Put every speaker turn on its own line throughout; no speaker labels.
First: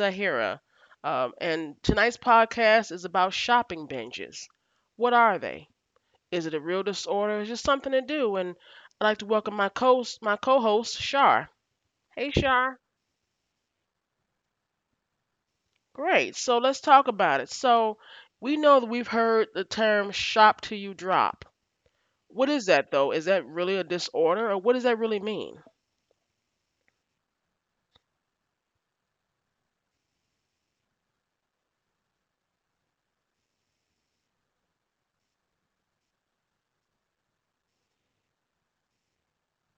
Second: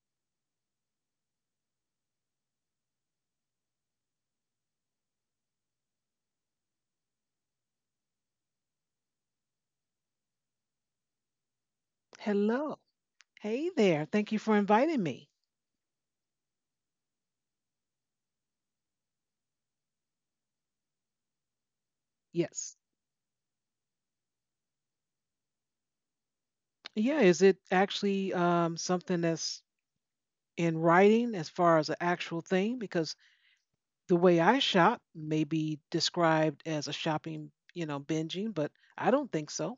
Zahira, and tonight's podcast is about shopping binges. What are they? Is it a real disorder? Is it something to do? And I'd like to welcome my co-host Shar. Hey Shar.
Hello. Hey there. Thank you for inviting me.
Great. So let's talk about it. So we know that we've heard the term "shop till you drop." What is
Yes.
that though? Is that really a disorder, or what does that really mean?
Yeah, is it actually something that's in writing as far as an actual thing? Because the way I shop may be described as a shopping, binging, but I don't think so.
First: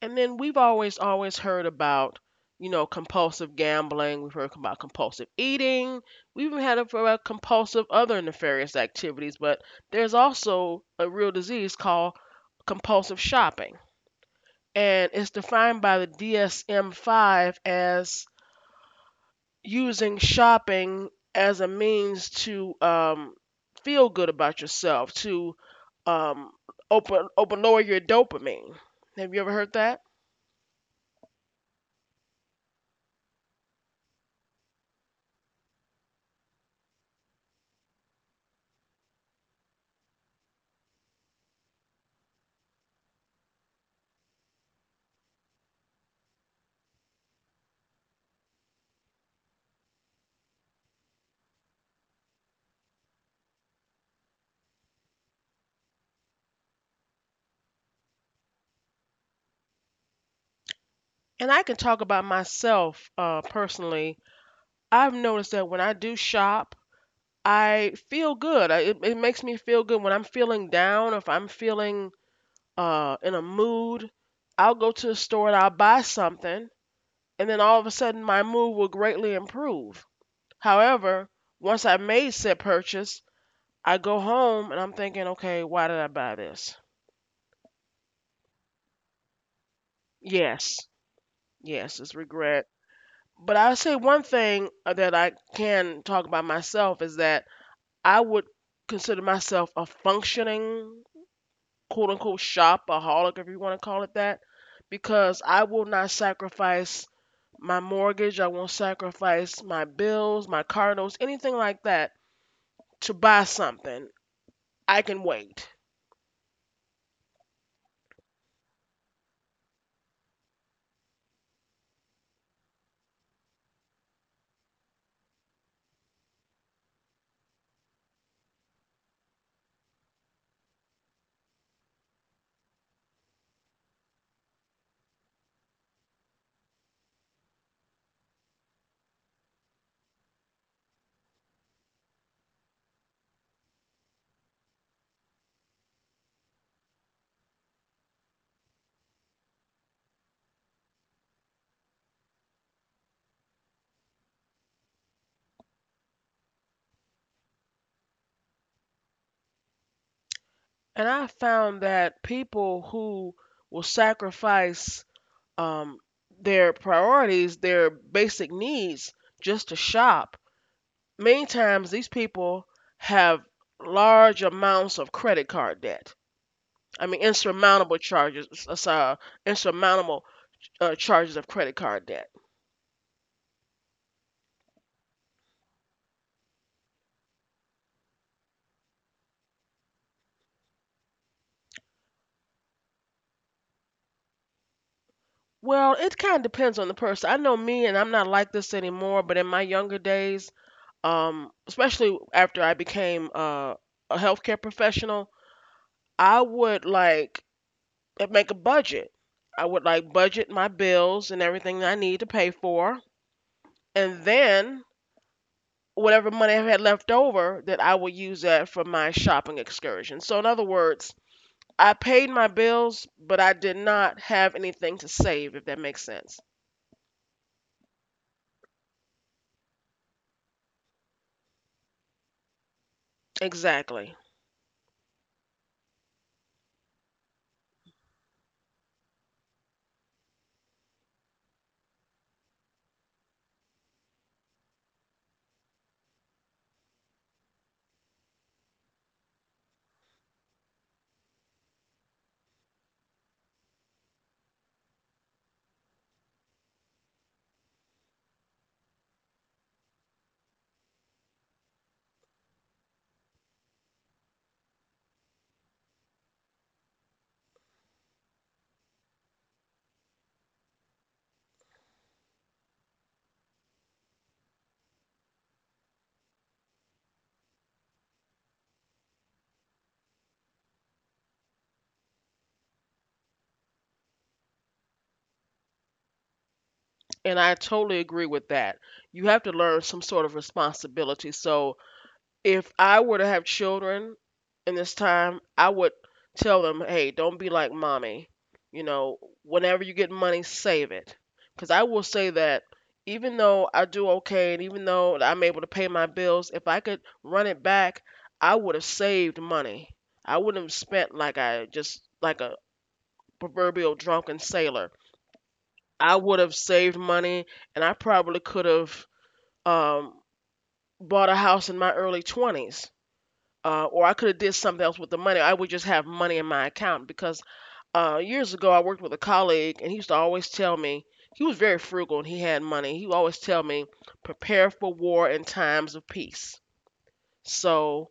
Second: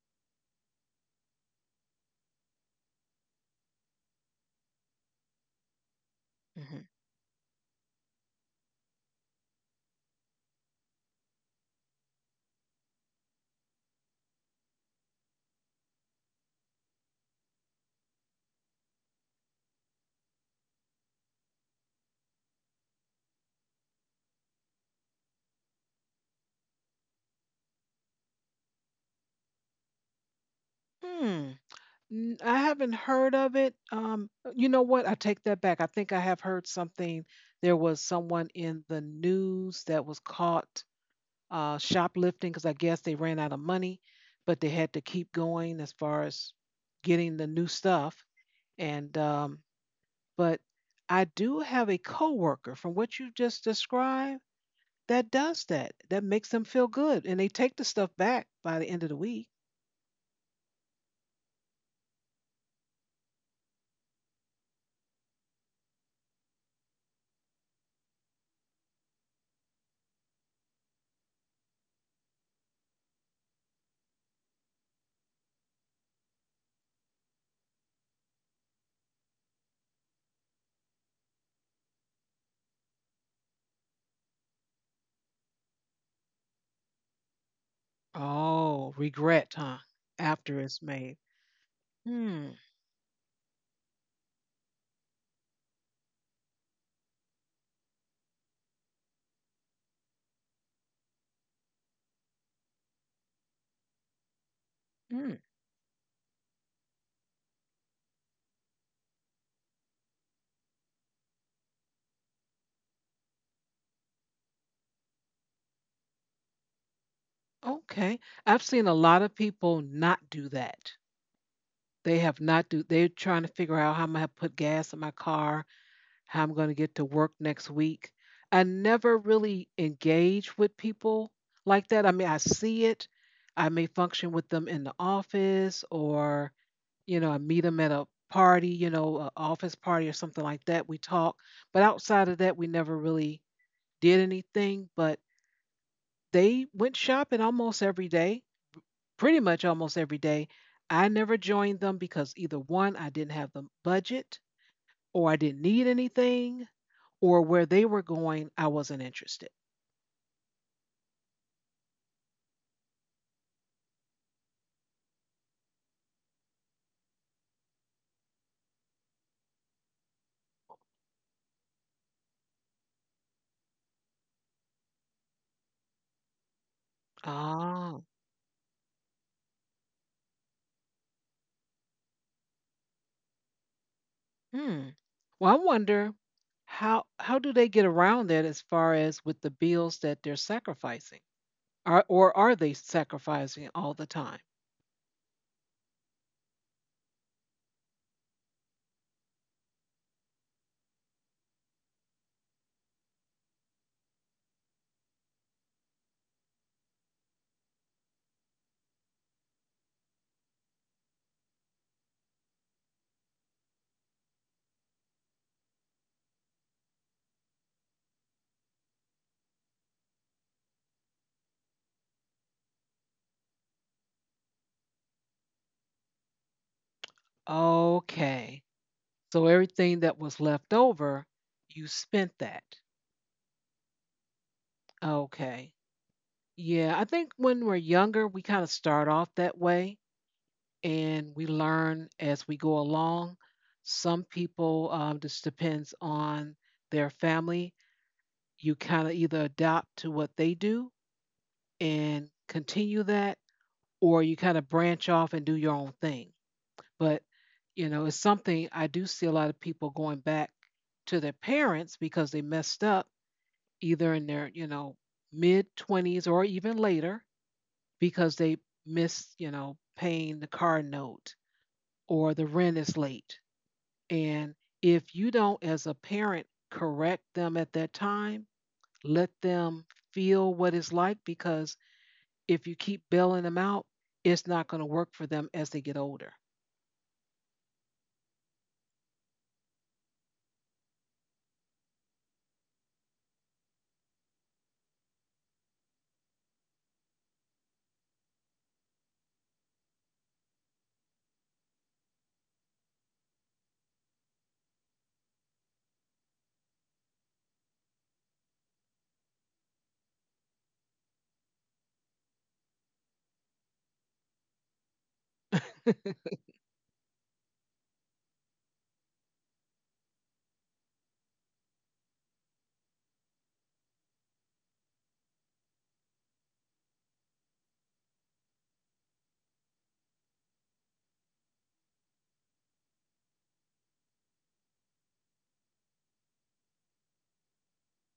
And then we've always heard about, compulsive gambling. We've heard about compulsive eating. We even had
hmm
about compulsive other nefarious activities. But there's also a real disease called compulsive shopping. And it's defined by the DSM 5 as using shopping as a means to feel good about yourself, to um, open, lower your dopamine. Have you ever heard that?
Hmm. I haven't heard of it. You know what? I take that back. I think I have heard something. There was someone in the news that was caught shoplifting because I guess they ran out of money, but they had to keep going as far as getting the new stuff. And but I do have a coworker from what you just described that does that. That makes them feel good, and they take the stuff back by the end of the week.
And I can talk about myself personally. I've noticed that when I do shop, I feel good. It makes me feel good when I'm feeling down, if I'm feeling in a mood. I'll go to the store and I'll buy something, and then all of a sudden my mood will greatly improve. However, once I made said purchase, I go home and I'm thinking, okay, why did I buy this?
Oh, regret, huh? After it's
Yes,
made.
yes, it's
Hmm.
regret. But I say one thing that I can talk about myself is that I would consider myself a functioning quote unquote shopaholic, if you want to call it that,
Hmm.
because I will not sacrifice my mortgage, I won't sacrifice my bills, my car notes, anything like that to buy something. I can wait.
Okay, I've seen a lot of people not do that. They have not do they're trying to figure out how I'm gonna put gas in my car, how I'm gonna get to work next week. I never really engage with people like that. I mean, I see it. I may function with them in the office, or, you know, I meet them at a party, you know, an office party or something like that. We talk. But outside of that, we never really did anything. But they went shopping almost every day, pretty much almost every day. I never joined them because either one, I didn't have the budget, or I didn't need anything, or where they were going, I wasn't interested.
And I found that people who will sacrifice um, their priorities, their basic needs, just to shop. Many times these people have large amounts of credit card debt. I mean, insurmountable
Oh,
charges, insurmountable charges of credit card debt.
hmm. Well, I wonder how do they get around that as far as with the bills that they're sacrificing? Are or are they sacrificing all the time?
Well, it kind of depends on the person. I know me, and I'm not like this anymore. But in my younger days, especially after I became a healthcare professional, I would like make a budget. I would like budget my bills and everything that I need to pay for, and then whatever money I had left over that I would use that for my shopping excursion. So in other words, I paid my bills, but I did not have anything to save, if that makes sense.
Okay, so everything that was left over, you spent that.
Exactly.
Okay. Yeah, I think when we're younger, we kind of start off that way and we learn as we go along. Some people just depends on their family. You kind of either adopt to what they do and continue that, or you kind of branch off and do your own thing. But, you know, it's something. I do see a lot of people going back to their parents because they messed up either in their, you know, mid 20s or even later because they miss, you know, paying the car note or the rent is late. And if you don't, as a parent, correct them at that time, let them feel what it's like, because if you keep bailing them out, it's not going to work for them as they get older.
And I totally agree with that. You have to learn some sort of responsibility. So if I were to have children in this time, I would tell them, hey, don't be like mommy. You know, whenever you get money, save it. Because I will say that even though I do okay and even though I'm able to pay my bills, if I could run it back, I would have saved money. I wouldn't have spent like I just, like a proverbial drunken sailor. I would have saved money and I probably could have um, bought a house in my early 20s or I could have did something else with the money. I would just have money in my account because years ago I worked with a colleague and he used to always tell me he was very frugal and he had money. He would always tell me prepare for war in times of peace. So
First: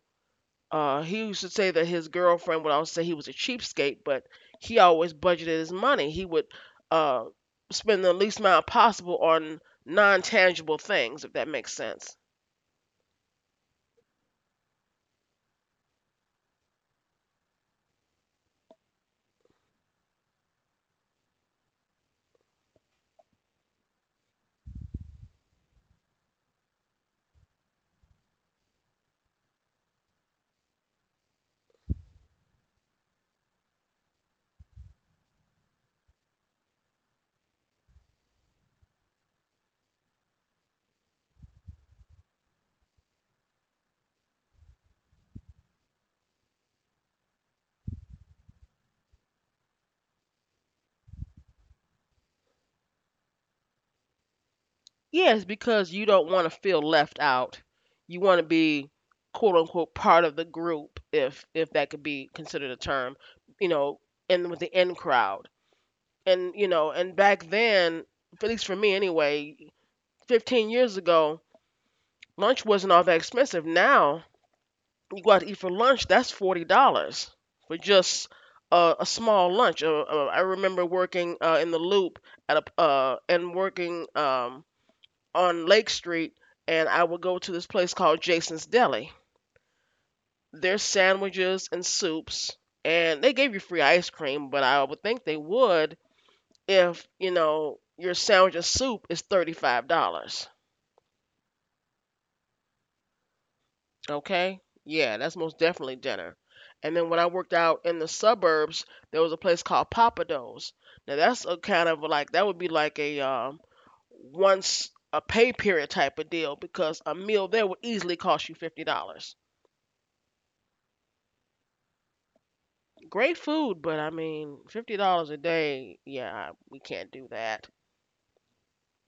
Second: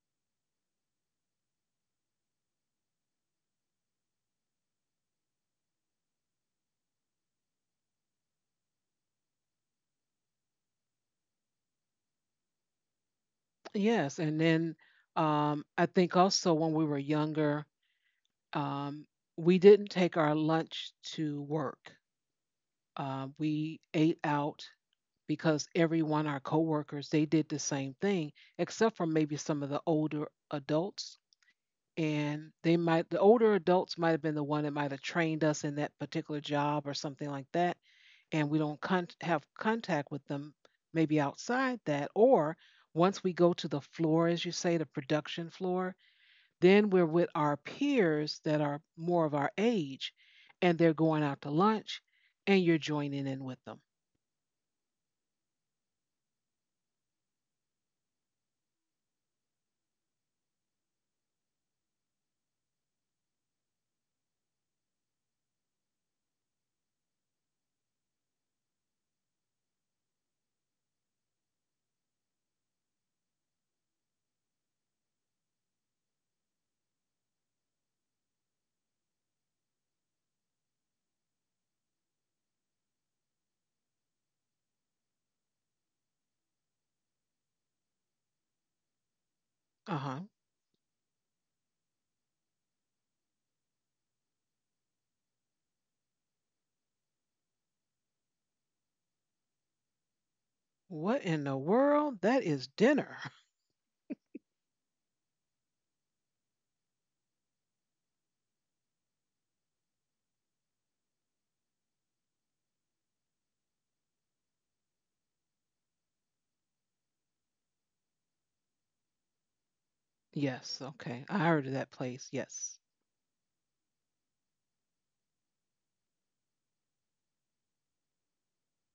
he used to say that his girlfriend would always say he was a cheapskate, but he always budgeted his money. He would uh, spend the least amount possible on non-tangible things, if that makes sense.
Yes, and then I think also when we were younger, um, we didn't take our lunch to work. We ate out because everyone, our coworkers, they did the same thing, except for maybe some of the older adults. And they might, the older adults might have been the one that might have trained us in that particular job or something like that. And we don't have contact with them maybe outside that. Or once we go to the floor, as you say, the production floor, then we're with our peers that are more of our age, and they're going out to lunch and you're joining in with them.
Yes, because you don't want to feel left out. You want to be quote unquote part of the group if that could be considered a term, you know, and with the in crowd. And you know, and back then, at least for me anyway, 15 years ago, lunch wasn't all that expensive. Now, you go out to eat for lunch, that's $40 for just a small lunch. I remember working in the Loop at a and working on Lake Street, and I would go to this place called Jason's Deli.
Uh huh.
Their sandwiches and soups, and they gave you free ice cream, but I would think they would if, you know, your sandwich and soup is $35.
What in the world? That is dinner.
Okay? Yeah, that's most definitely dinner. And then when I worked out in the suburbs, there was a place called Papados. Now that's a kind of like that would be like a once a pay period type of deal because a meal there would easily cost you $50.
Yes, okay. I heard of that place. Yes.
Great food, but I mean, $50 a day, yeah, we can't do that.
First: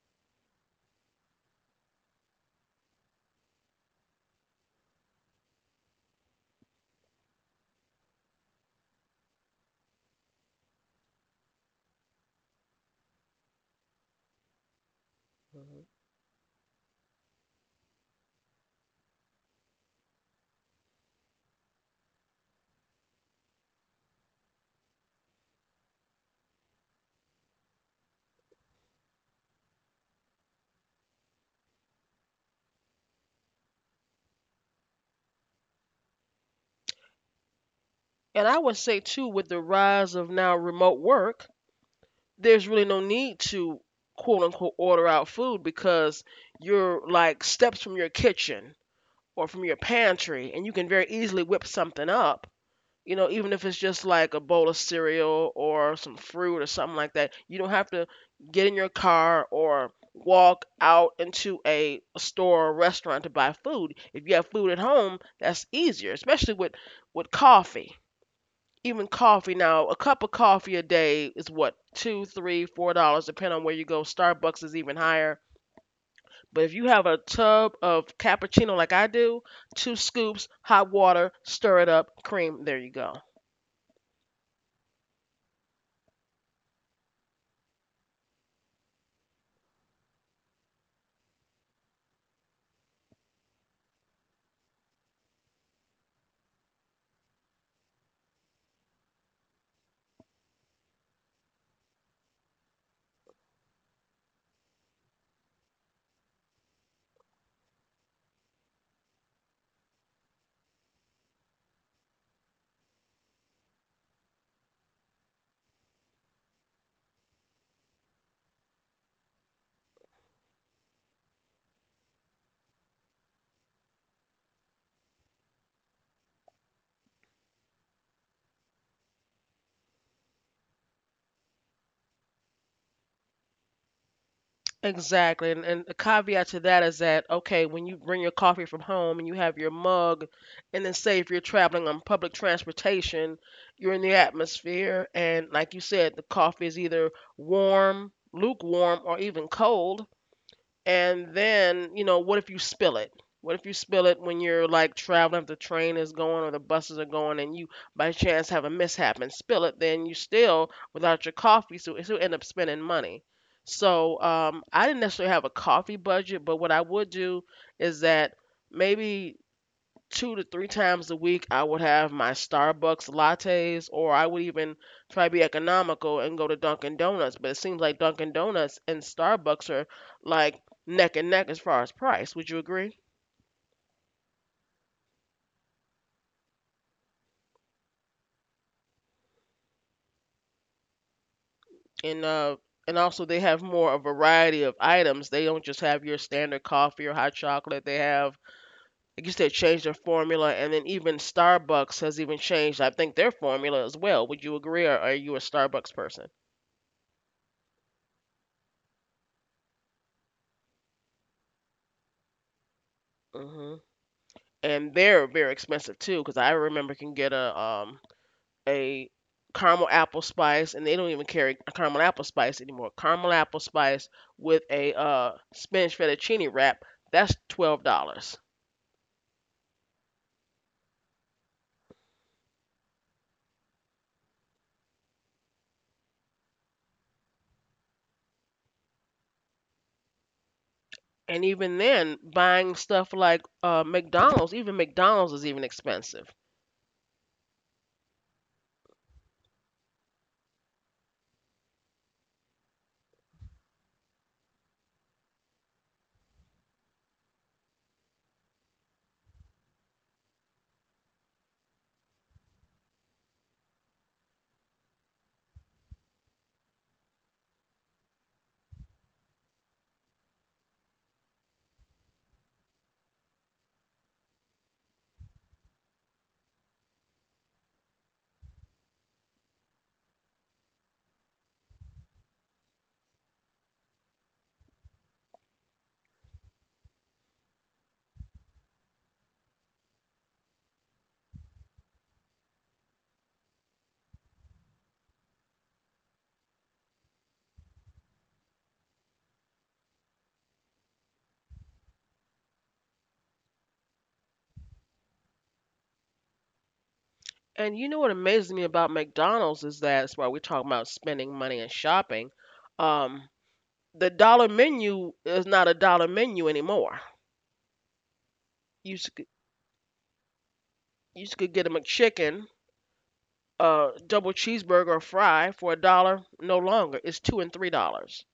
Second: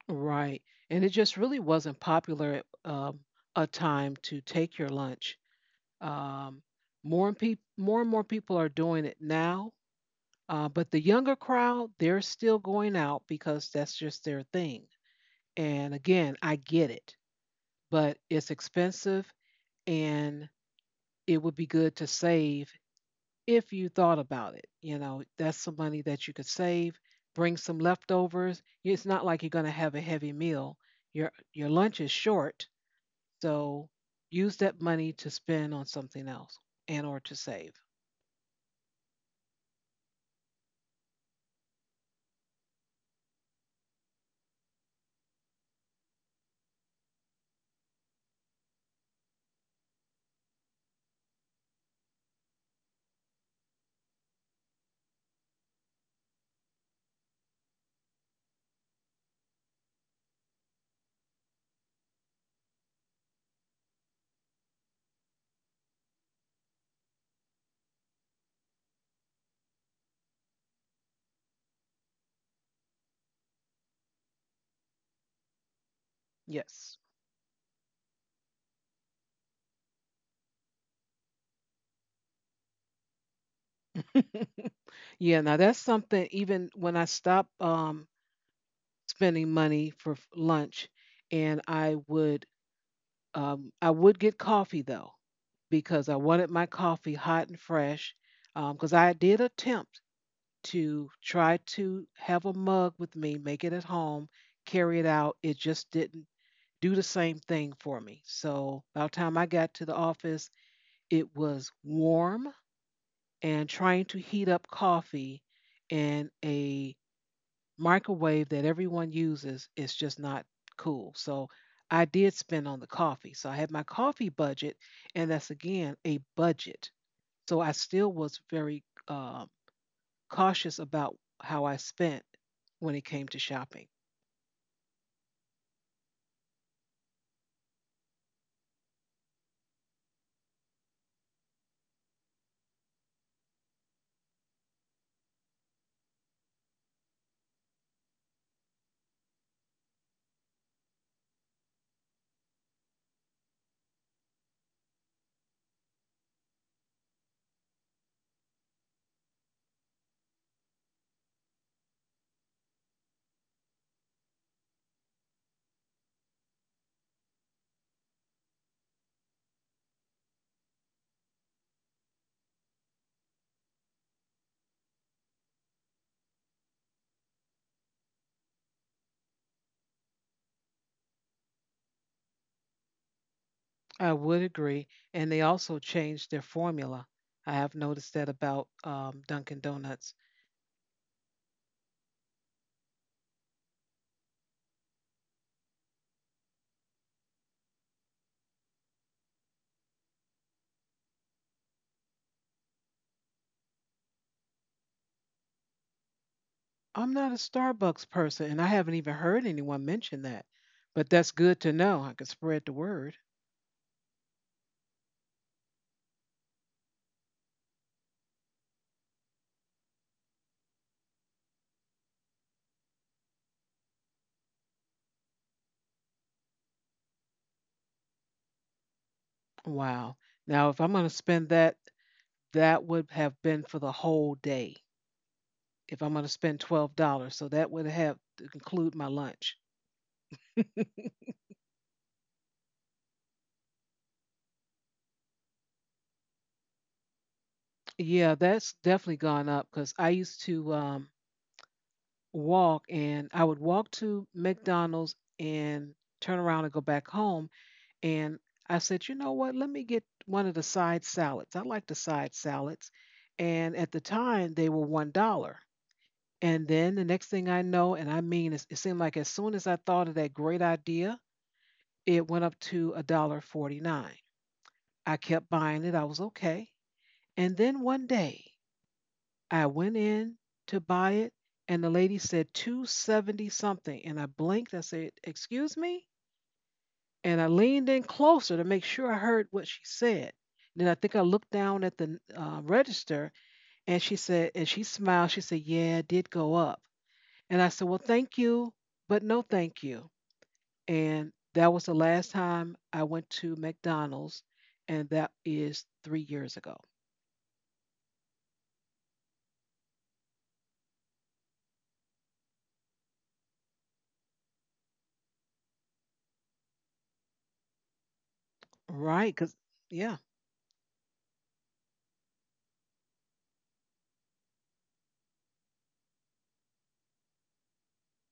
Right. And it just really wasn't popular at a time to take your lunch. Um, More and more people are doing it now. But the younger crowd, they're still going out because that's just their thing. And
hmm
again, I get it, but it's expensive, and it would be good to save if you thought about it. You know, that's some money that you could save, bring some leftovers. It's not like you're going to have a heavy meal. Your lunch is short, so use that money to spend on something else and or to save.
And I would say too, with the rise of now remote work, there's really no need to quote unquote order out food because you're like steps from your kitchen or from your pantry, and you can very easily whip something up, you know, even if it's just like a bowl of cereal or some fruit or something like that, you don't have to get in your car or walk out into a store or restaurant to buy food. If you have food at home, that's easier, especially with coffee. Even coffee now, a cup of coffee a day is what, two, three, $4, depending on where you go. Starbucks is even higher. But if you
Yes.
have a tub of cappuccino like I do, two scoops, hot water, stir it up, cream, there you go.
Yeah, now that's something. Even when I stopped um, spending money for lunch, and I would get coffee though, because I wanted my coffee hot and fresh. Because I did attempt to try to have a mug with me, make it at home, carry it out. It just didn't do the same thing for me. So by the time I got to the office, it was warm, and trying to heat up coffee in a microwave that everyone uses is just not cool. So I did spend on the coffee. So I had my coffee budget, and that's again a budget. So I still was very cautious about how I spent when it came to shopping.
Exactly. And a caveat to that is that, okay, when you bring your coffee from home and you have your mug, and then say if you're traveling on public transportation, you're in the atmosphere. And like you said, the coffee is either warm, lukewarm, or even cold. And then, you know, what if you spill it? What if you spill it when you're like traveling, if the train is going or the buses are going, and you by chance have a mishap and spill it, then you still without your coffee, so you end up spending money. So I didn't necessarily have a coffee budget, but what I would do is that maybe two to three times a week I would have my Starbucks lattes or I would even try to be economical and go to Dunkin' Donuts. But it seems like Dunkin' Donuts and Starbucks are like neck and neck as far as price. Would you agree?
I would agree. And they also changed their formula. I have noticed that about Dunkin' Donuts.
And uh and also they have more a variety of items. They don't just have your standard coffee or hot chocolate. They have, like you said, changed their formula and then even Starbucks has even changed I think their formula as well. Would you agree or are you a Starbucks person?
I'm not a Starbucks person, and I haven't even heard anyone mention that. But that's good to know. I could spread the word.
hmm and they're very expensive too because I remember can get a a caramel apple spice and they don't even carry a caramel apple spice anymore. Caramel apple spice with a spinach fettuccine wrap, that's $12.
Wow. Now, if I'm going to spend that, that would have been for the whole day. If I'm going to spend $12, so that would have to include my lunch.
And even then buying stuff like mcdonald's, even mcdonald's is even expensive.
Yeah, that's definitely gone up, because I used to walk, and I would walk to McDonald's and turn around and go back home. And I said, you know what? Let me get one of the side salads. I like the side salads. And at the time, they were $1. And then the next thing I know, and I mean, it seemed like as soon as I thought of that great idea, it went up to a dollar 49. I kept buying it. I was okay. And then one day, I went in to buy it, and the lady said 270 something. And I blinked. I said, excuse me? And I leaned in closer to make sure I heard what she said. And then I think I looked down at the register, and she said, and she smiled. She said, yeah, it did go up. And I said, well, thank you, but no thank you. And that was the last time I went to McDonald's. And that is 3 years ago.
And you know what amazes me about mcdonald's is that, that's why we're talking about spending money and shopping. um the dollar menu is not a dollar menu anymore. you s-
Right. Because, yeah.
You could get a McChicken, a double cheeseburger, or fry for a dollar no longer. It's $2 and $3,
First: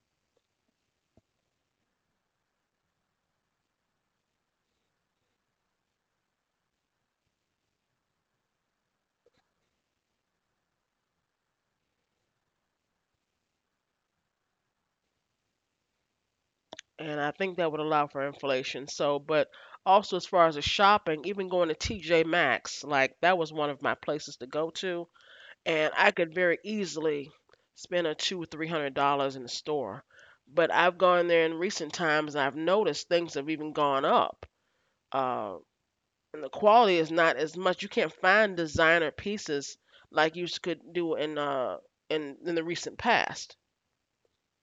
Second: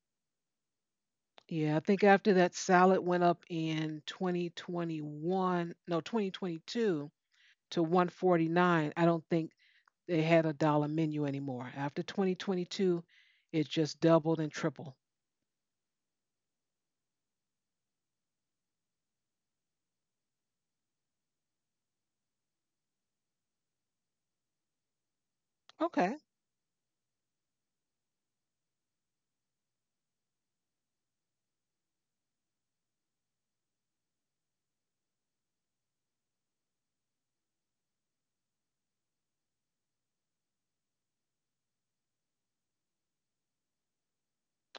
Yeah. I think after that salad went up in 2021, no, 2022 to 149, I don't think they had a dollar menu anymore. After 2022, it just doubled and tripled.
and I think that would allow for inflation. So, but also as far as the shopping, even going to TJ Maxx, like that was one of my places to go to, and
Okay.
I could very easily spend a two or three hundred dollars in the store. But I've gone there in recent times, and I've noticed things have even gone up. Uh, and the quality is not as much. You can't find designer pieces like could do in in the recent past.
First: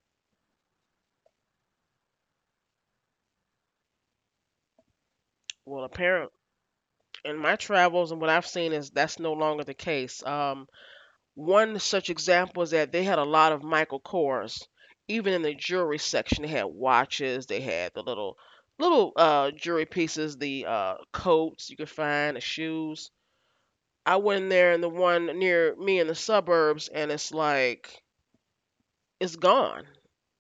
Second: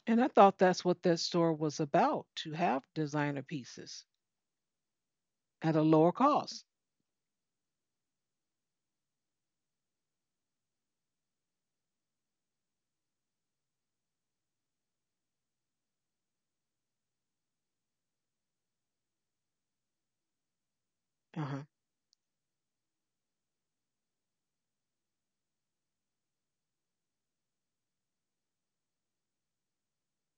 And I thought that's what that store was about, to have designer pieces at a
Well,
lower
apparent
cost.
in my travels and what I've seen is that's no longer the case. One such example is that they had a lot of Michael Kors, even in the jewelry section. They had watches, they had the little jewelry pieces, the
Uh huh.
coats you could find, the shoes. I went in there in the one near me in the suburbs, and it's like it's gone.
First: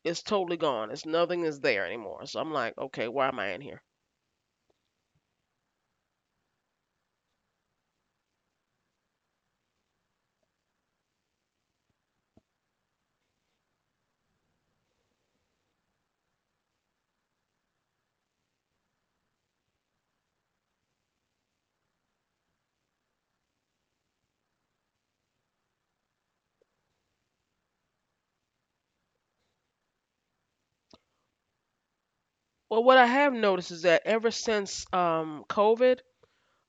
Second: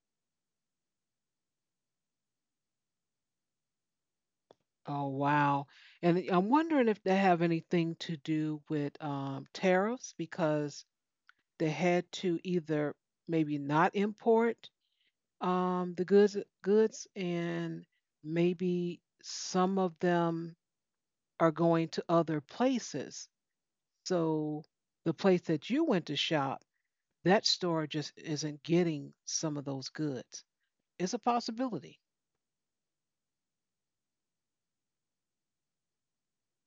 It's totally gone. It's nothing is there anymore. So I'm like, okay, why am I in here?
Oh, wow. And I'm wondering if they have anything to do with tariffs, because they had to either maybe not import um, the goods, goods, and maybe some of them are going to other places. So the place that you went to shop, that store just isn't getting some of those goods. It's a possibility.
Well, what I have noticed is that ever since COVID,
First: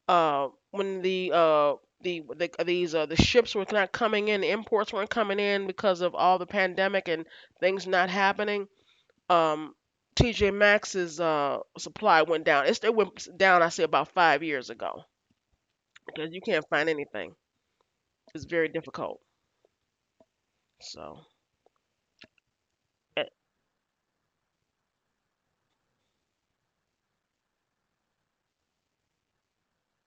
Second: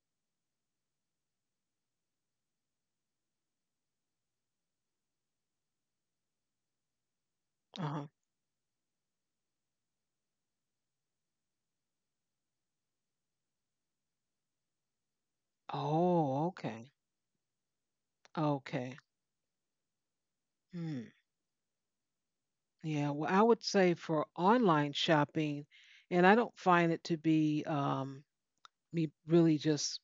when the ships were not coming in, the imports weren't coming in because of all the pandemic and things
Uh-huh.
not happening. Um, TJ Maxx's supply went down. It went down, I say, about 5 years ago because you
Oh,
can't find
okay.
anything. It's very
Okay.
difficult.
Hmm.
So.
Yeah.
and,
Well, I would say for online shopping, and I don't find it to be me really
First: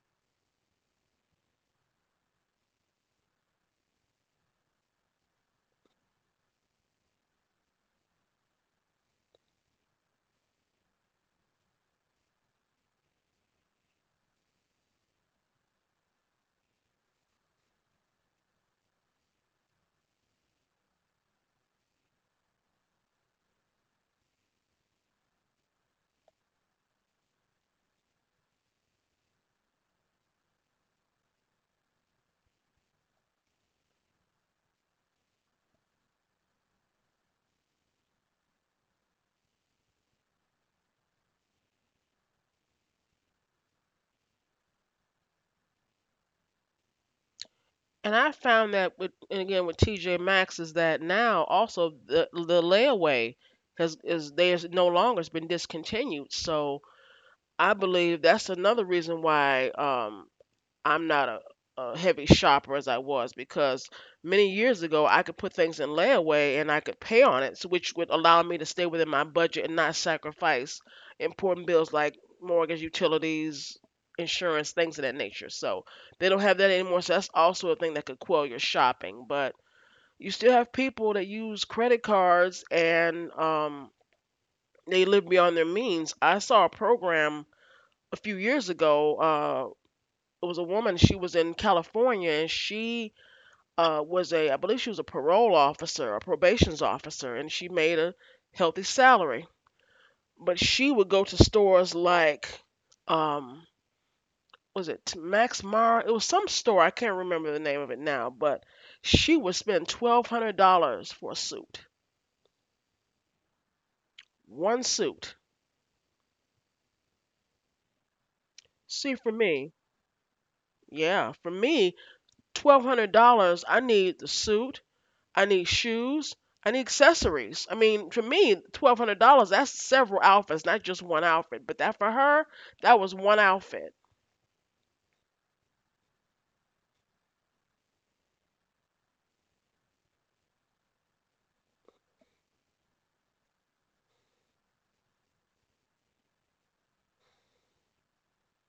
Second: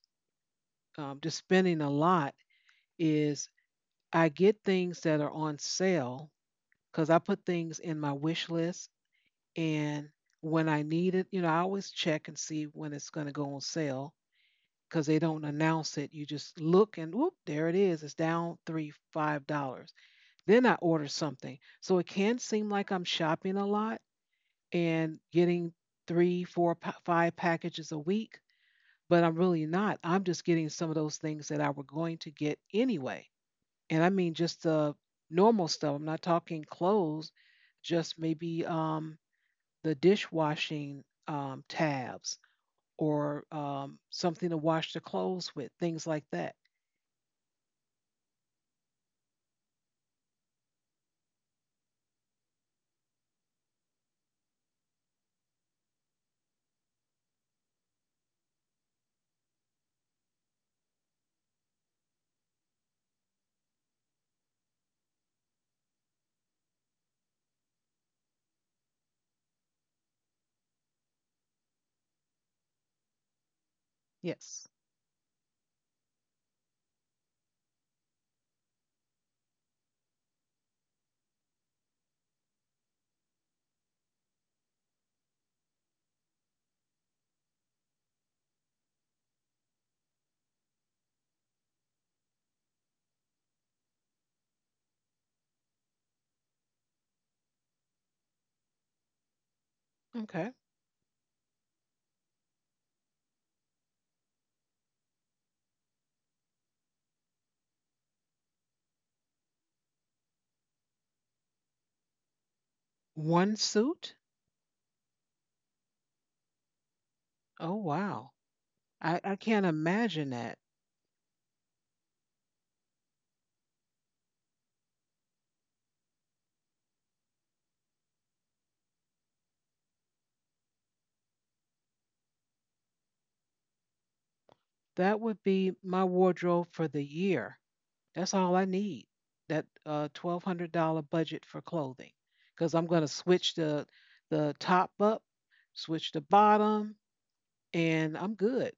just spending a lot. Is I get things that are on sale because I put things in my wish list, and when I need it, you know, I always check and see when it's going to go on sale, because they don't announce it. You just look and whoop, there it is. It's down three, $5. Then I order something. So it can seem like I'm shopping a lot and getting three, four, five packages a week, but I'm really not. I'm just getting some of those things that I were going to get anyway. And I mean just the normal stuff. I'm not talking clothes, just maybe the dishwashing tabs, or something to wash the clothes with, things like that.
And I found that with and again with TJ Maxx is that now also the layaway has is there's no longer, it's been discontinued. So I believe that's another reason why I'm not a heavy shopper as I was, because many years ago I could put things in layaway and I could pay on it, so which would allow me to stay within my budget and not sacrifice important bills like mortgage, utilities,
Yes.
insurance, things of that nature. So they don't have that anymore. So that's also a thing that could quell your shopping. But you still have people that use credit cards and they live beyond their means. I saw a program a few years ago. It was a woman. She was in California, and she was I believe she was a parole officer, a probation's officer, and she made a healthy salary.
Okay.
But she would go to stores like, um, was it Max Mara? It was some store. I can't remember the name of it now, but she would spend $1,200 for a suit,
One suit?
one suit.
Oh, wow.
See,
I,
for
I can't
me,
imagine that.
yeah, for me, $1,200. I need the suit. I need shoes. I need accessories. I mean, for me, $1,200, that's several outfits, not just one outfit. But that for her, that was one outfit.
That would be my wardrobe for the year. That's all I need. That $1,200 budget for clothing. Because I'm going to switch the top up, switch the bottom, and I'm good.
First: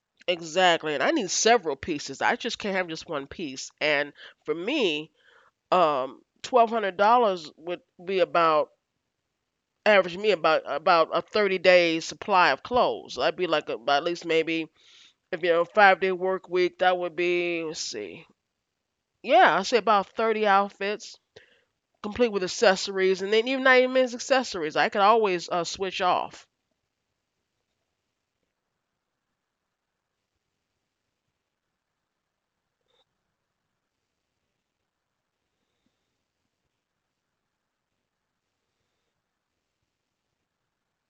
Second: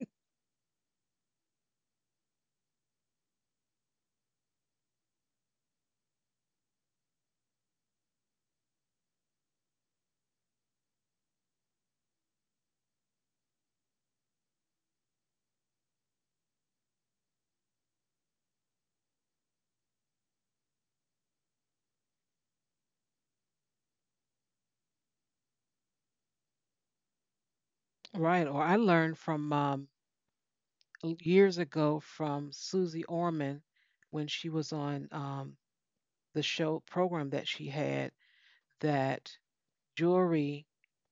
Exactly. And I need several pieces. I just can't have just one piece. And for me, $1,200 would be about average me about a 30 day supply of clothes. That'd be like about at least maybe, if you know, 5 day work week, that would be, let's see. Yeah, I say about 30 outfits complete with accessories, and then even not even as accessories. I could always switch off.
Right. Or I learned from years ago from Susie Orman when she was on the show program that she had, that jewelry.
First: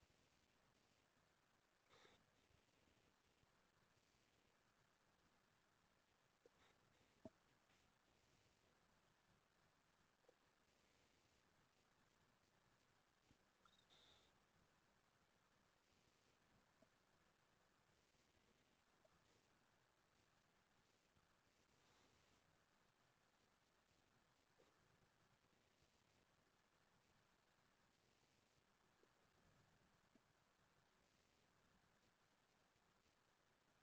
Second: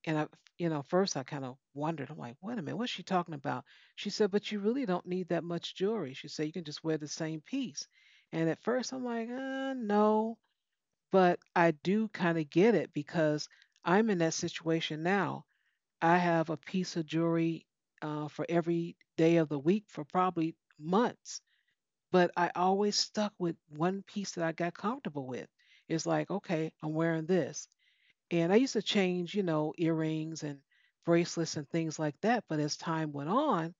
And I, you know, first I kind of wondered, I'm like, wait a minute, what's she talking about? She said, but you really don't need that much jewelry. She said, you can just wear the same piece. And at first I'm like, no, but I do kind of get it, because I'm in that situation now. I have a piece of jewelry for every day of the week for probably months, but I always stuck with one piece that I got comfortable with. It's like, okay, I'm wearing this. And I used to change, you know, earrings and bracelets and things like that. But as time went on,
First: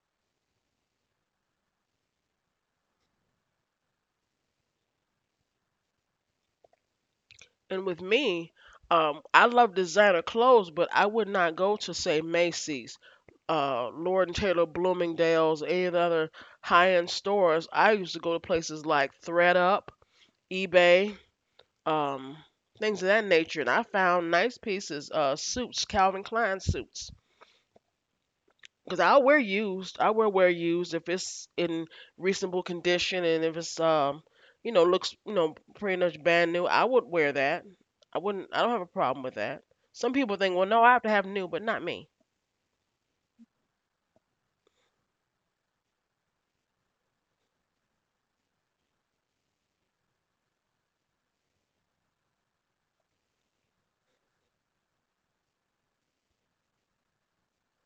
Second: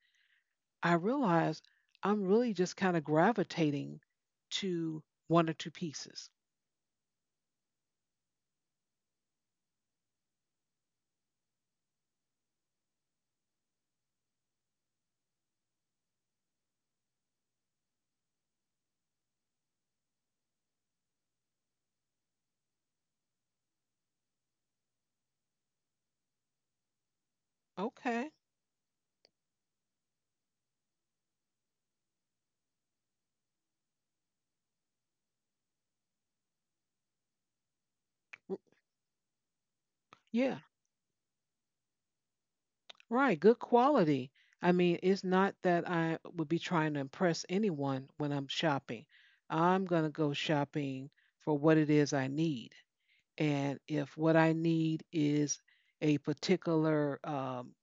I realized I'm really just kind of gravitating to one or two pieces.
And with me, I love designer clothes, but I would not go to say Macy's, Lord and Taylor, Bloomingdale's, any of the other high-end stores. I used to go to places like ThreadUp, eBay, um, things of that nature, and I found nice pieces, suits, Calvin Klein suits.
Okay.
Because I'll wear used. I will wear used if it's in reasonable condition and if it's you know, looks, you know, pretty much brand new. I would wear that. I wouldn't.
R-
I don't have a problem with that. Some people think,
Yeah.
well, no, I have to have new, but not me.
Right, good quality. I mean, it's not that I would be trying to impress anyone when I'm shopping. I'm going to go shopping for what it is I need. And if what I need is a particular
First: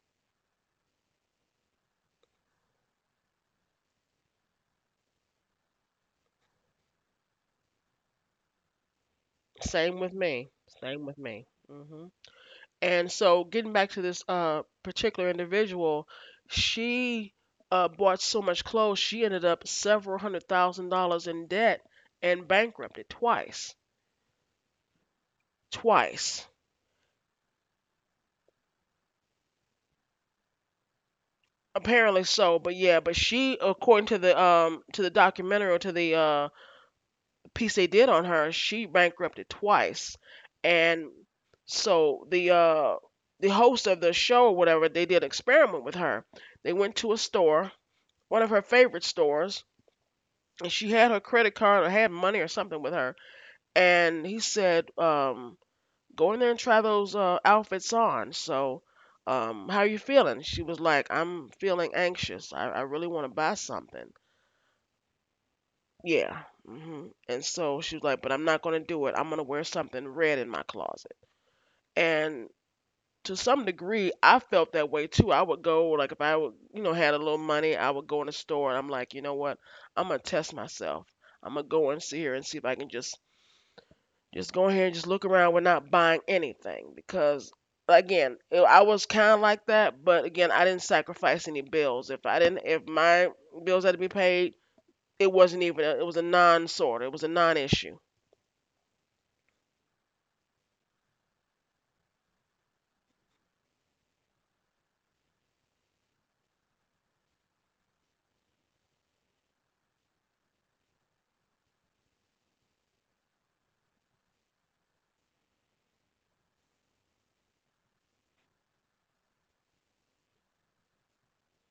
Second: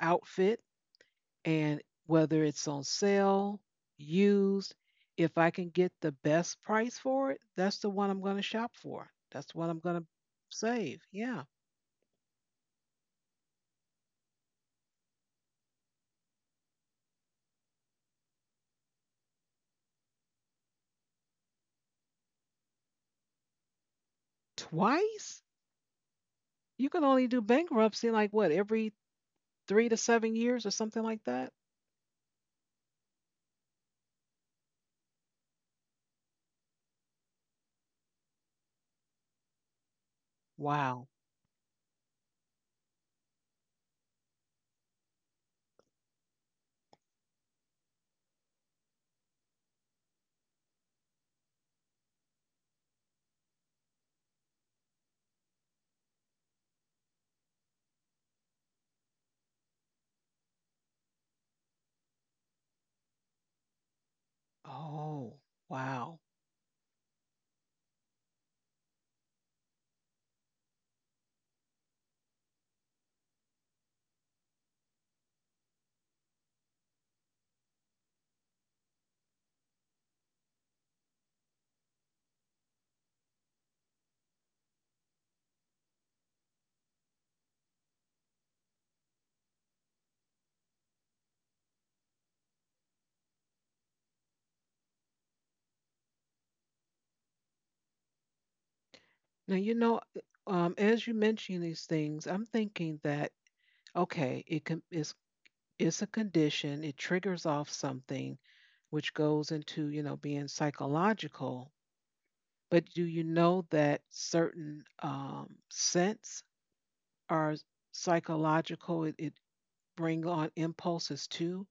outfit, and whether it's on sale, used, if I can get the best price for it, that's the one I'm going to shop for. That's what I'm going
Same
to
with me.
save.
Same with
Yeah.
me. Hmm And so, getting back to this particular individual, she bought so much clothes she ended up several hundred thousand dollars in debt and bankrupted twice.
Twice?
Twice.
You can only do bankruptcy like what, every 3 to 7 years or something like that?
Apparently so, but yeah, but she, according to the documentary or to the piece they did on her, she bankrupted twice,
Wow.
and so the host of the show or whatever, they did an experiment with her. They went to a store, one of her favorite stores, and she had her credit card or had money or something with her, and he said, go in there and try those outfits on. So, how are you feeling? She was like, I'm feeling anxious. I really want to buy something.
Oh, wow.
Yeah. hmm And so she was like, but I'm not going to do it. I'm going to wear something red in my closet. And to some degree, I felt that way too. I would go, like, if I would, you know, had a little money, I would go in the store and I'm like, you know what? I'm going to test myself. I'm going to go and see her and see if I can just go ahead and just look around. We're not buying anything because, again, I was kind of like that, but again, I didn't sacrifice any bills. If I didn't, if my bills had to be paid, it wasn't even. A, it was a non-sort. It was a non-issue.
Now, you know, as you mention these things, I'm thinking that, okay, it's a condition, it triggers off something, which goes into, you know, being psychological. But do you know that certain scents are psychological? It bring on impulses too.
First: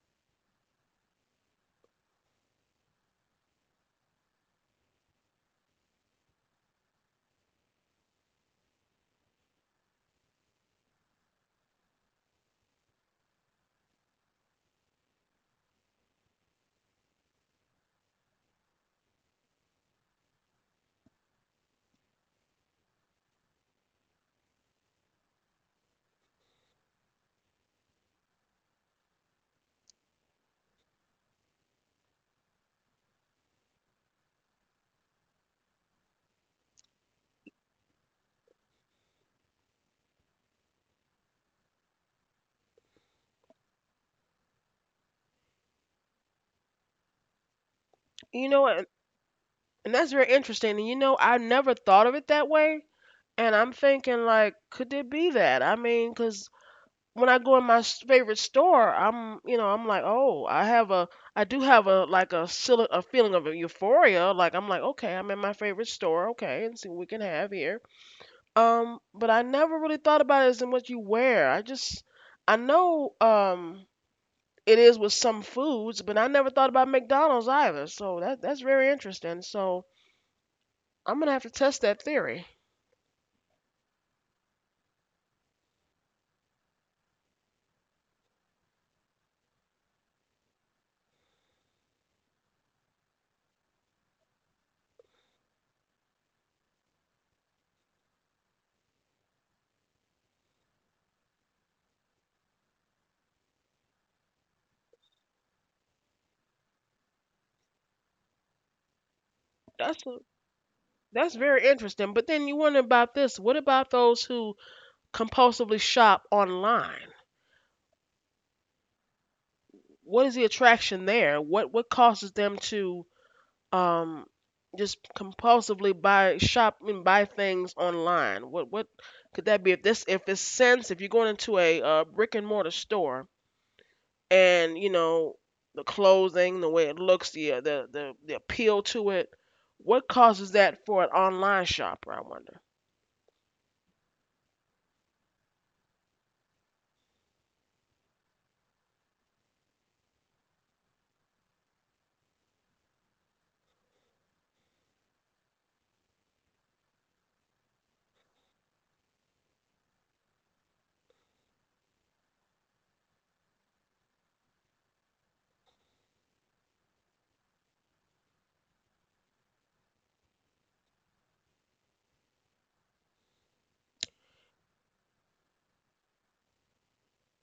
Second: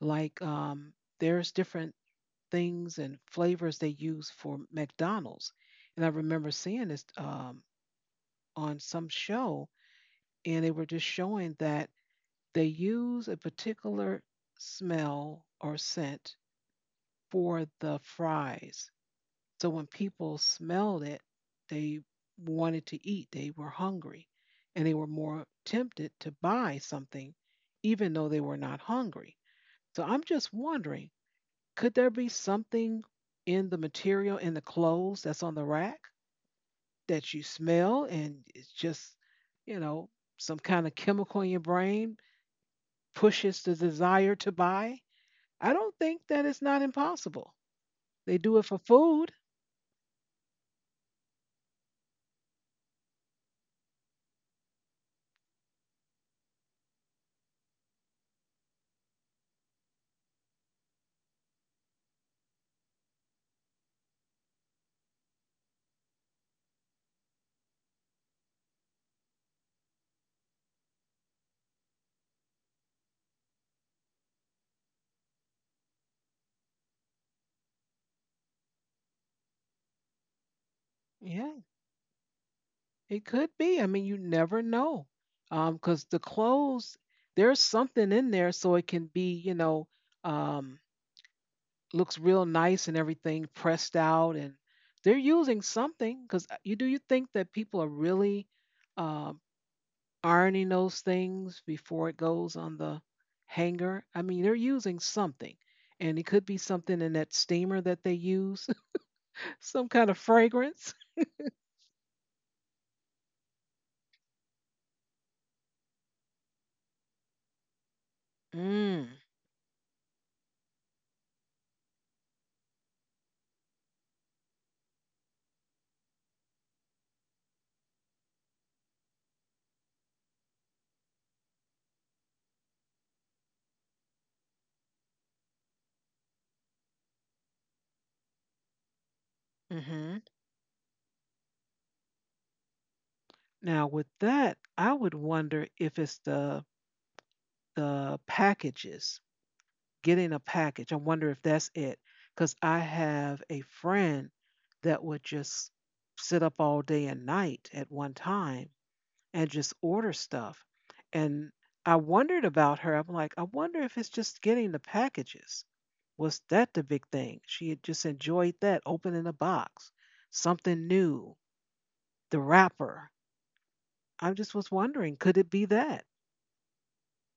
Like there's different things and flavors they use for McDonald's. And I remember seeing this on some show, and they were just showing that they use a particular smell or scent for the fries. So when people smelled it, they wanted to eat, they were hungry, and they were more tempted to buy something, even though they were not hungry. So I'm just wondering, could there be something in the material in the clothes that's on the rack that you smell and it's just, you know, some kind of chemical in your brain pushes the desire to buy? I don't think that it's not impossible. They
You
do it
know,
for
and,
food.
and that's very interesting. And you know, I never thought of it that way. And I'm thinking, like, could it be that? I mean, because when I go in my favorite store, I'm, you know, I'm like, oh, I have a, I do have a like a feeling of euphoria. Like I'm like, okay, I'm in my favorite store, okay, and see what we can have here. But I never really thought about it as in what you wear. I just, I know, it is with some foods, but I never thought about McDonald's either. So that's very interesting. So I'm gonna have
Yeah,
to test that theory.
it could be. I mean, you never know. 'Cause Because the clothes, there's something in there so it can be, you know, um looks real nice and everything pressed out and they're using something because you do you think that people are really um, ironing those things before it goes on the hanger? I mean, they're using something, and it could be something in that steamer that they use, some
That's
kind of fragrance.
that's very interesting. But then you wonder about this. What about those who compulsively shop online?
Mm,
What is the attraction there? What causes them to um just compulsively buy shop and buy things online? What could that be? If this, if it's sense, if you're going into a brick and mortar store and you know the clothing, the way it looks, the appeal to it, what
hmm.
causes that for an online shopper? I wonder.
Now with that, I would wonder if it's the packages, getting a package. I wonder if that's it. Because I have a friend that would just sit up all day and night at one time and just order stuff. And I wondered about her. I'm like, I wonder if it's just getting the packages. Was that the big thing? She had just enjoyed that, opening a box, something new, the wrapper. I just was wondering, could it be that?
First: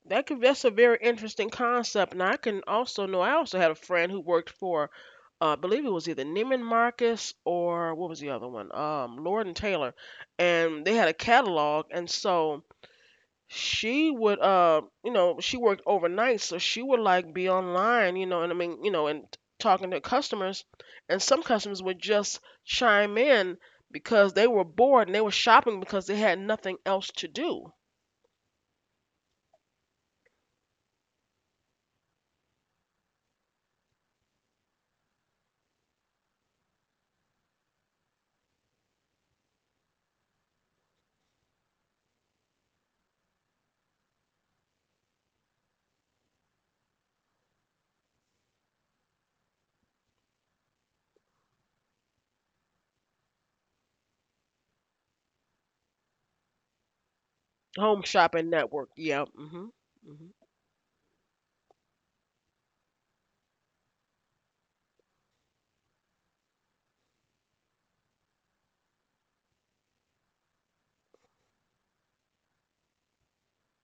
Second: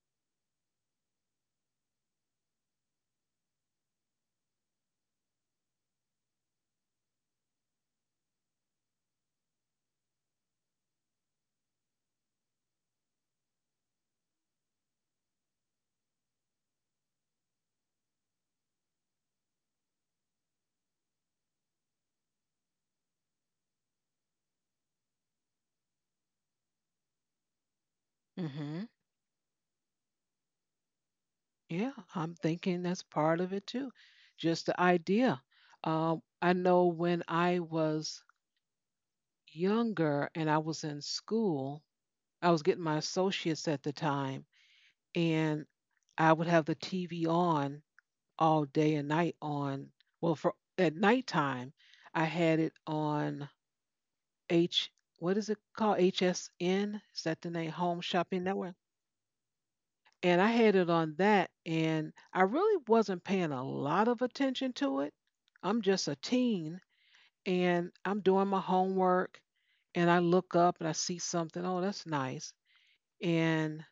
That could, that's a very interesting concept. And I can also know I also had a friend who worked for I believe it was either Neiman Marcus or what was the other one? Lord and Taylor, and they had a catalog, and so she would, you know, she worked overnight, so she would like be online, you know, and I mean, you know, and talking to customers, and some customers would just chime in because they were bored and they were shopping because they had nothing else to do.
Mm-hmm. Yeah, I'm thinking that's part of it too. Just the idea. I know when I was younger and I was in school, I was getting my associates at the time, and I would have the TV on all day and night on. Well, for at nighttime, I had it on H, what is it called? HSN? Is that the name? Home
Home
Shopping
shopping
Network?
network, yeah. hmm hmm
And I had it on that, and I really wasn't paying a lot of attention to it. I'm just a teen, and I'm doing my homework, and I look up and I see something. Oh, that's nice. And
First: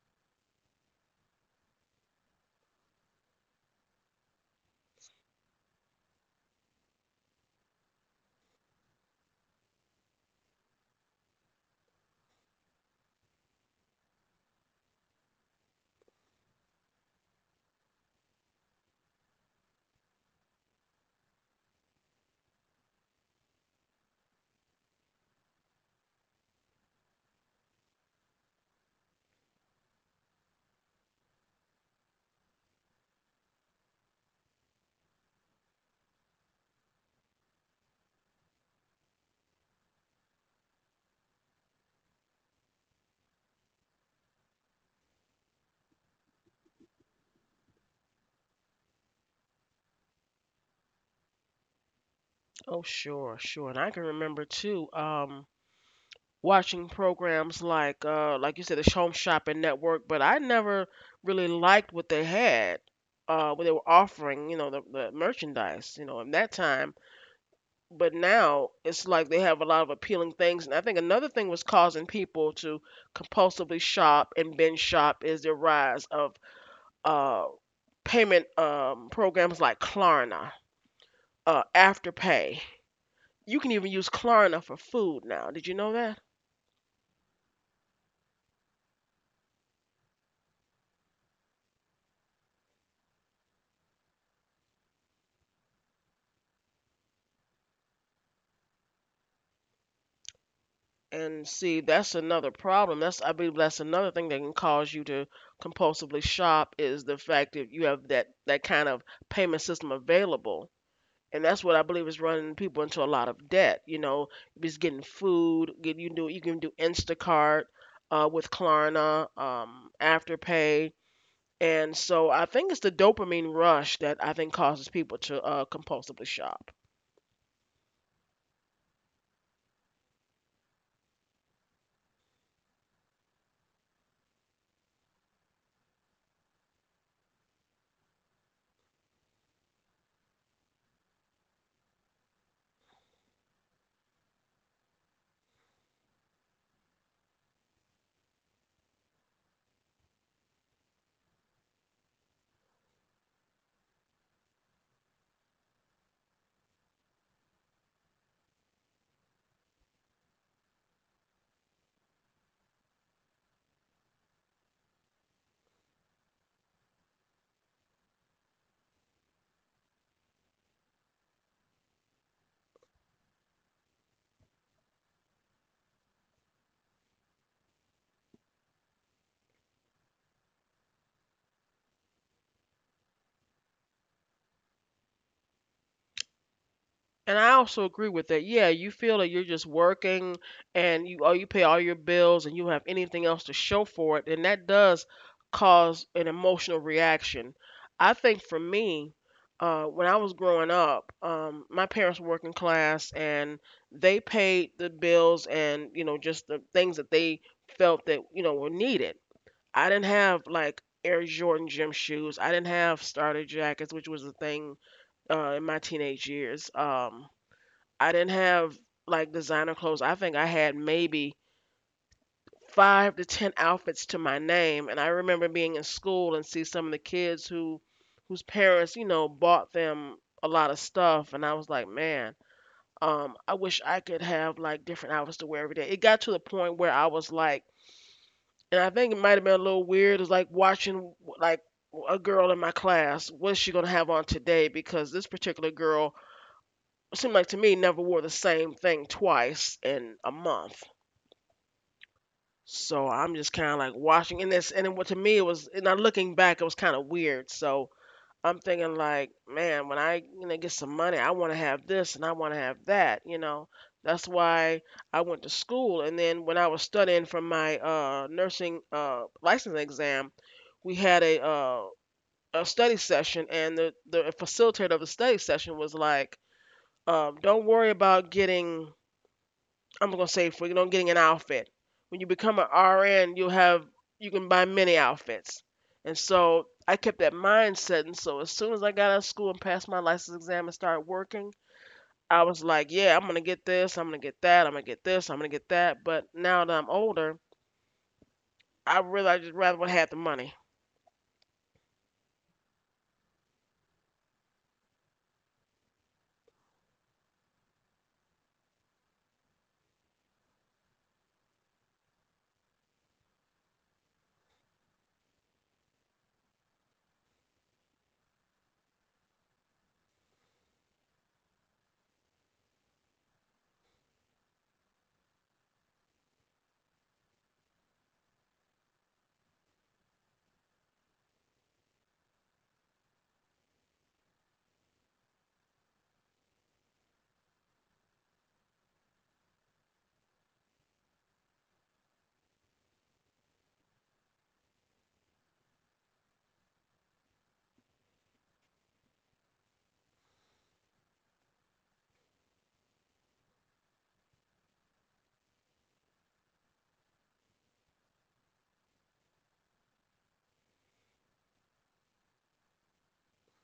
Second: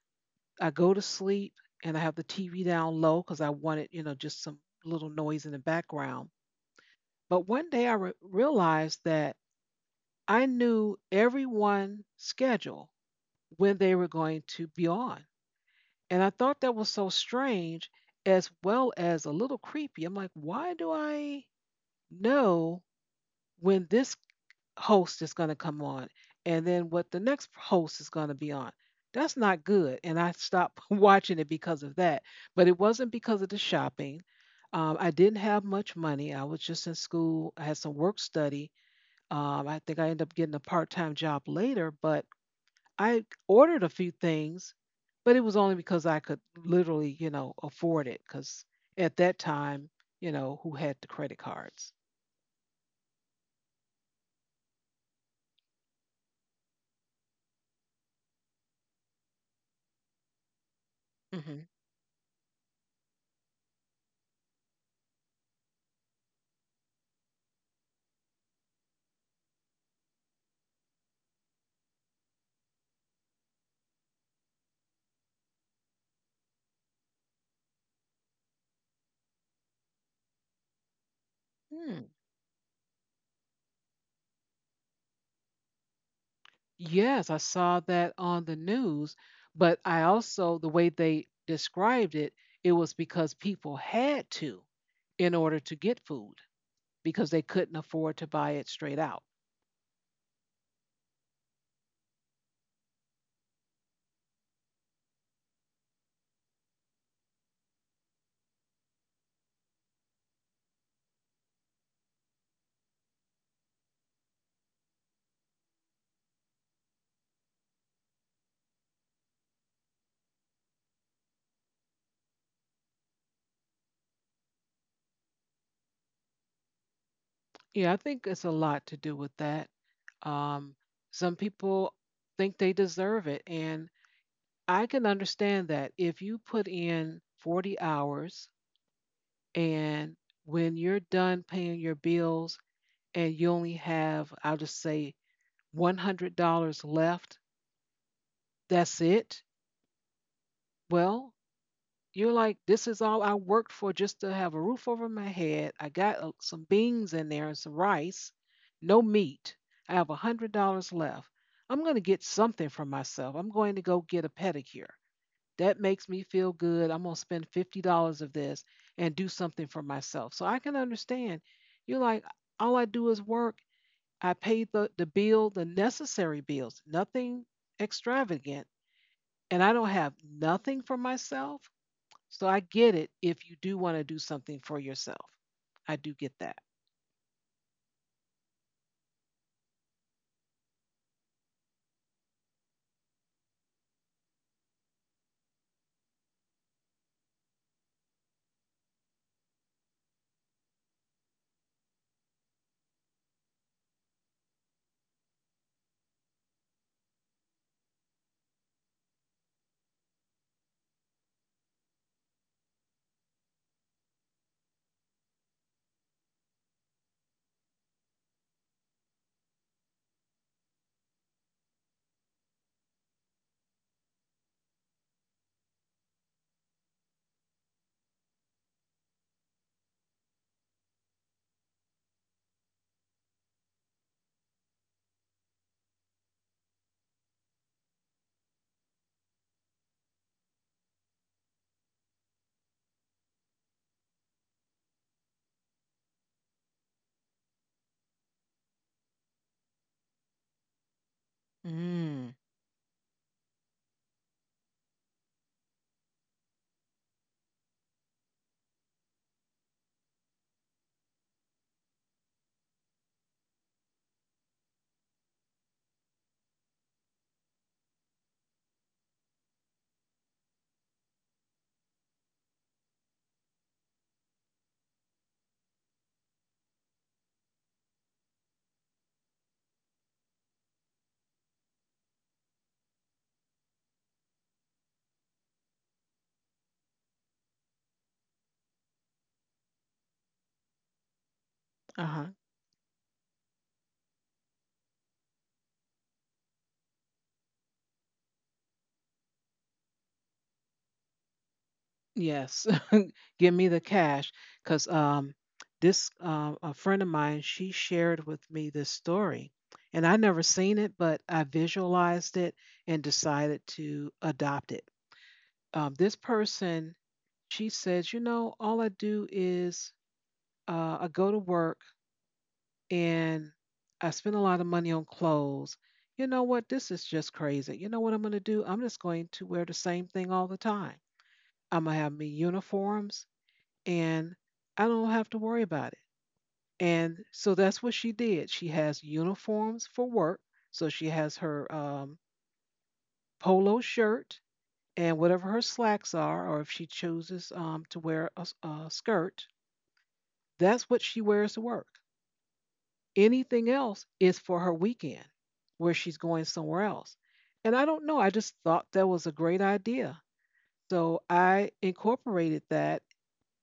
I go to sleep, and I have the TV down low because I wanted, you know, just some little noise in the background. But one day I realized that I knew everyone's schedule when they were going to be on. And I thought that was so strange, as well as a little creepy. I'm like, why do I know when this host is going to come on and then what the next host is going to be on? That's not good. And I stopped watching it because of that. But it wasn't because of the shopping. I didn't have much money. I was just in school. I had some work study. I think I ended up getting a part time job later, but I ordered a few things, but it was only because I could literally, you know, afford it. Because at that time, you know, who had the credit cards?
Oh, sure, sure. And I can remember too, watching programs like you said, the Home Shopping Network, but I never really
Hmm.
liked what they had, what they were offering, you know, the merchandise, you know, in that time. But now it's like they have a lot of appealing things. And I think another thing was causing people to compulsively shop and binge shop is the rise of uh payment programs like Klarna,
Hmm.
Afterpay. You can even use Klarna for food now. Did you know that?
Yes, I saw that on the news, but I also, the way they described it, it was because people had to, in order to get food, because they couldn't afford to buy it straight out.
And see, that's another problem. That's, I believe that's another thing that can cause you to compulsively shop is the fact that you have that kind of payment system available. And that's what I believe is running people into a lot of debt. You know, just getting food. Get, you can do, you can do Instacart with Klarna, Afterpay, and so I think it's the dopamine rush that I think causes people to compulsively shop.
Yeah, I think it's a lot to do with that. Um, some people think they deserve it, and I can understand that if you put in 40 hours and when you're done paying your bills and you only have, I'll just say, $100 left, that's it. Well, you're like, this is all I worked for just to have a roof over my head. I got some beans in there and some rice, no meat. I have $100 left. I'm going to get something for myself. I'm going to go get a pedicure. That makes me feel good. I'm going to spend $50 of this and do something for myself. So I can understand. You're like, all I do is work. I pay the bill, the necessary bills, nothing extravagant. And I don't have nothing for myself. So I get it if you do want to do something for yourself. I do get that.
And I also agree with that. Yeah, you feel that you're just working and you, oh, you pay all your bills and you don't have anything else to show for it, and that does cause an emotional reaction. I think for me, when I was growing up, my parents were working class and they paid the bills and, you know, just the things that they felt that, you know, were needed. I didn't have like Air Jordan gym shoes. I didn't have starter jackets, which was the thing in my teenage years. I didn't have like designer clothes. I think I had maybe 5 to 10 outfits to my name, and I remember being in school and see some of the kids who whose parents, you know, bought them a lot of stuff, and I was like, man, I wish I could have like different outfits to wear every day. It got to the point where I was like, and I think it might have been a little weird, is like watching like a girl in my class, what's she gonna have on today? Because this particular girl, it seemed like to me, never wore the same thing twice in a month.
Mm.
So I'm just kind of like watching and this, and then what to me it was, and now looking back, it was kind of weird. So I'm thinking like, man, when I, you know, get some money, I want to have this and I want to have that. You know, that's why I went to school. And then when I was studying for my nursing license exam, we had a study session, and the facilitator of the study session was like, don't worry about getting, I'm gonna say, for you know getting an outfit, when you become an RN, you'll have, you can buy many outfits. And so I kept that mindset. And so as soon as I got out of school and passed my license exam and started working,
Uh-huh.
I was like, yeah, I'm gonna get this, I'm gonna get that, I'm gonna get this, I'm gonna get that. But now that I'm older, I realized I just rather would have the money.
Yes. Give me the cash, because this a friend of mine, she shared with me this story, and I never seen it, but I visualized it and decided to adopt it. This person, she says, you know, all I do is, I go to work and I spend a lot of money on clothes. You know what, this is just crazy. You know what I'm going to do? I'm just going to wear the same thing all the time. I'm going to have me uniforms, and I don't have to worry about it. And so that's what she did. She has uniforms for work. So she has her polo shirt and whatever her slacks are, or if she chooses to wear a, a skirt, that's what she wears to work. Anything else is for her weekend where she's going somewhere else. And I don't know. I just thought that was a great idea. So I incorporated that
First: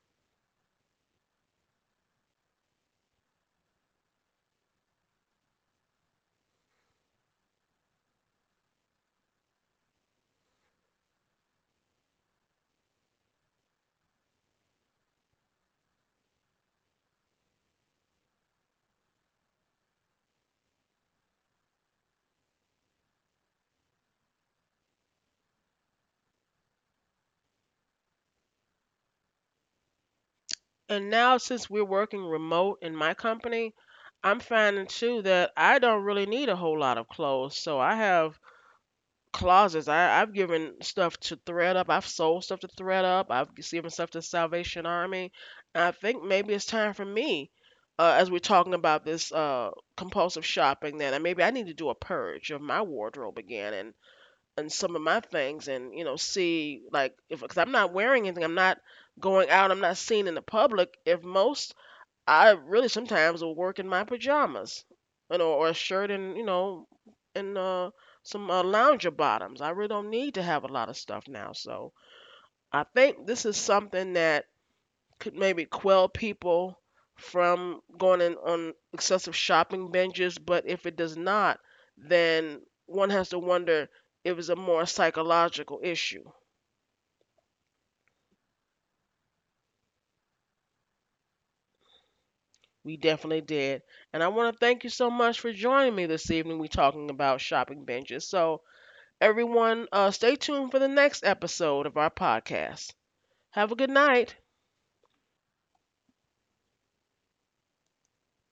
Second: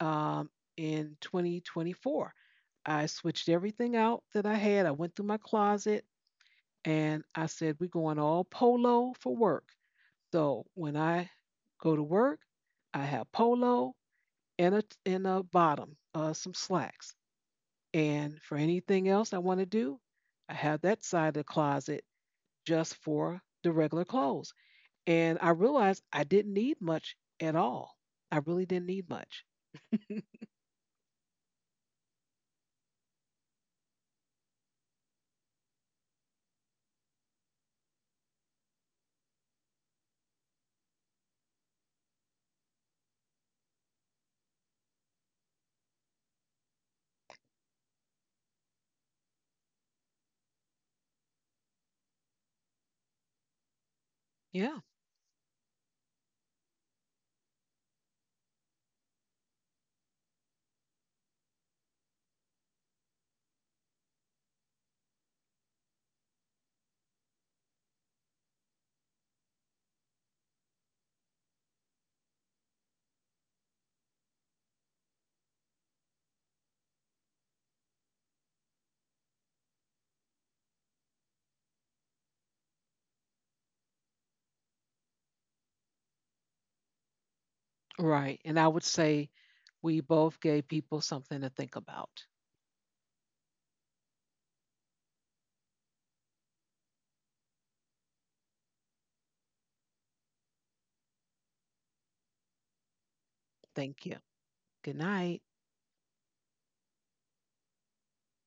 um, in 2024. I switched everything out that I had. I went through my closet, and I said, we're going all polo for work. So when I go to work, I have polo and a bottom, some slacks. And for anything else I want to do, I have that side of the closet just for the regular clothes. And I realized I didn't need much at all. I really didn't need much.
And now since we're working remote in my company, I'm finding too that I don't really need a whole lot of clothes. So I have closets. I've given stuff to Thread Up. I've sold stuff to Thread Up. I've given stuff to Salvation Army. And I think maybe it's time for me, as we're talking about this compulsive shopping, then and maybe I need to do a purge of my wardrobe again, and
Yeah,
some of my things and, you know, see, like, if, because I'm not wearing anything, I'm not going out, I'm not seen in the public. If most, I really sometimes will work in my pajamas, you know, or a shirt and you know, and some lounger bottoms. I really don't need to have a lot of stuff now. So I think this is something that could maybe quell people from going in on excessive shopping binges. But if it does not, then one has to wonder if it's a more psychological issue.
right. And I would say we both gave people something to think about.
We definitely did. And I want to thank you so much for joining me this evening. We're talking about shopping binges. So, everyone, stay tuned for the next episode of our podcast. Have a good
Thank you.
night.
Good night.